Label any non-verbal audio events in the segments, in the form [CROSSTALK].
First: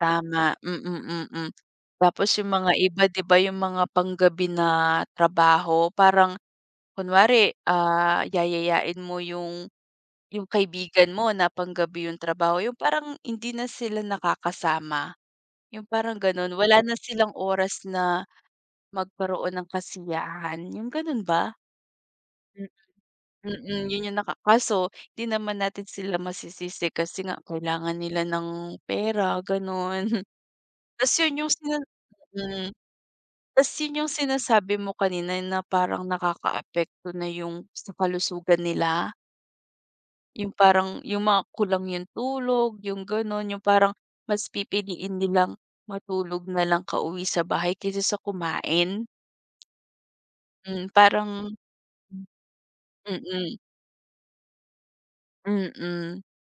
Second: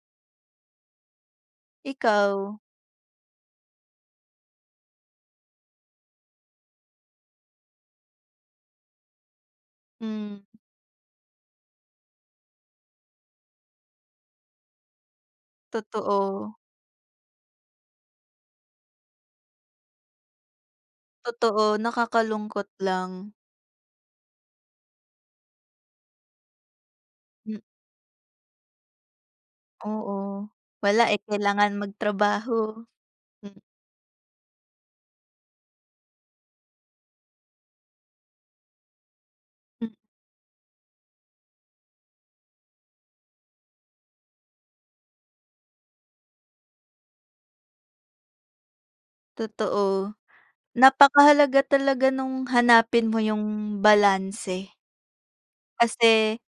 Tama mm, mm, tapos yung Ikaw? mga iba di ba yung mga panggabi na trabaho parang, kunwari ah, yayayain mo yung yung Hmm. kaibigan mo na pang-gabi yung trabaho yung parang hindi na sila nakakasama. Yung parang ganon, Totoo. wala na silang oras na, magkaroon ng kasiyahan, yung ganun ba? Totoo, nakakalungkot Mm, lang. mm, yun yung naka kaso di naman natin sila masisisi kasi nga, M kailangan nila ng pera, ganon. Oo, wala Tas eh, yun yung kailangan sina mm, magtrabaho m tas yun yung sinasabi mo kanina na parang nakaka-apekto na yung sa kalusugan nila. M Yung parang, yung mga kulang yung tulog, yung ganun yung parang, mas pipiliin nilang matulog nalang ka-uwi sa bahay kaysa sa kumain. Totoo. Hmm, parang Napaka-halaga talaga Mm. nung hanapin mo Mm. yung balanse. Mm. Kasi,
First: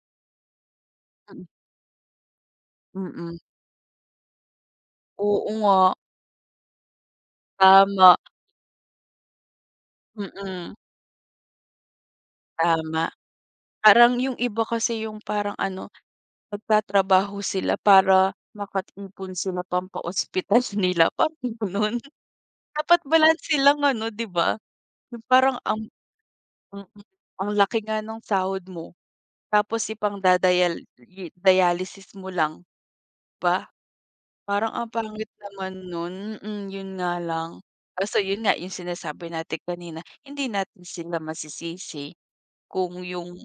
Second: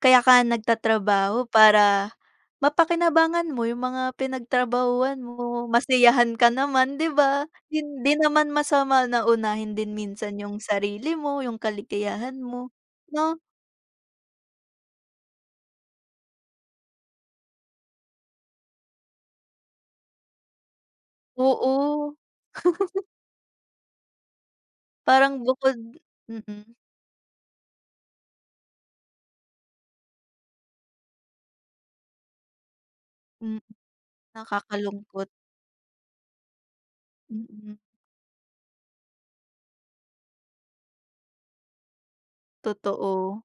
kaya ka nga nagtatrabaho Mm. para Mm. mapakinabangan mo yung mga pinagtrabahuhan Oo mo, nga. masiyahan ka naman, di ba? Hindi Tama. naman masama na unahin din minsan yung Mm. sarili mo, yung kaligayahan mo, Tama. no? Parang yung iba kasi yung parang ano, magtatrabaho sila para maka-ipon sila pampa-ospital nila parang ganun. Oo. Dapat [LAUGHS] balanse lang ano, di ba? Yung Parang parang bukod ang mm. mm ang laki nga nung sahod mo, tapos ipangda-dial i-dialysis mo lang, di Mm. ba? Parang ang pangit Nakakalungkot. naman nun hmm yun nga lang, Mm. kaso yun nga, yung sinasabi natin kanina, hindi natin sila masisisi. Kung yung, Totoo.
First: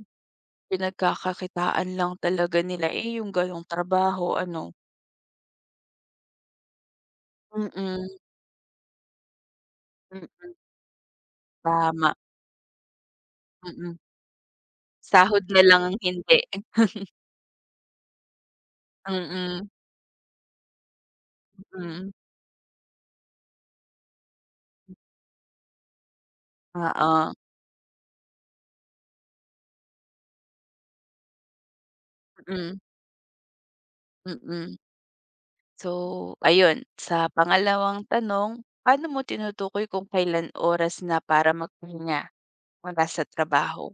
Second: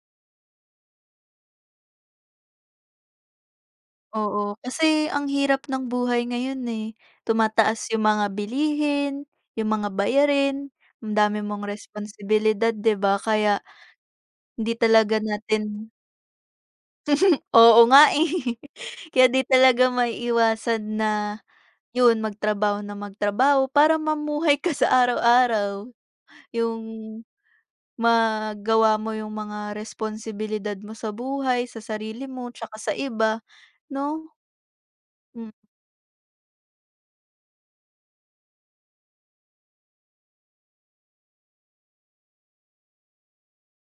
pinagkakakitaan lang talaga nila eh, yung ganong trabaho Oo, ano. kasi ang hirap ng buhay ngayon eh, tumataas yung Mm. mga bilihin, yung mga Mm. bayarin, ang dami mong Tama. responsibilidad, di ba? Kaya, Mm. hindi talaga Sahod na lang natin ang hindi. [CHUCKLES] [LAUGHS] Oo nga eh, kaya di Mm. talaga maiiwasan na, Mm. yun, mag-trabaho na mag-trabaho para mamuhay ka sa araw-araw. Yung, Oo. magawa mo yung mga responsibilidad mo sa buhay, sa sarili mo tsaka Mm. sa iba no? Mm. Hmm. So, ayun, sa pangalawang tanong, paano mo tinutukoy kung kailan oras na para magpahinga, mula sa trabaho?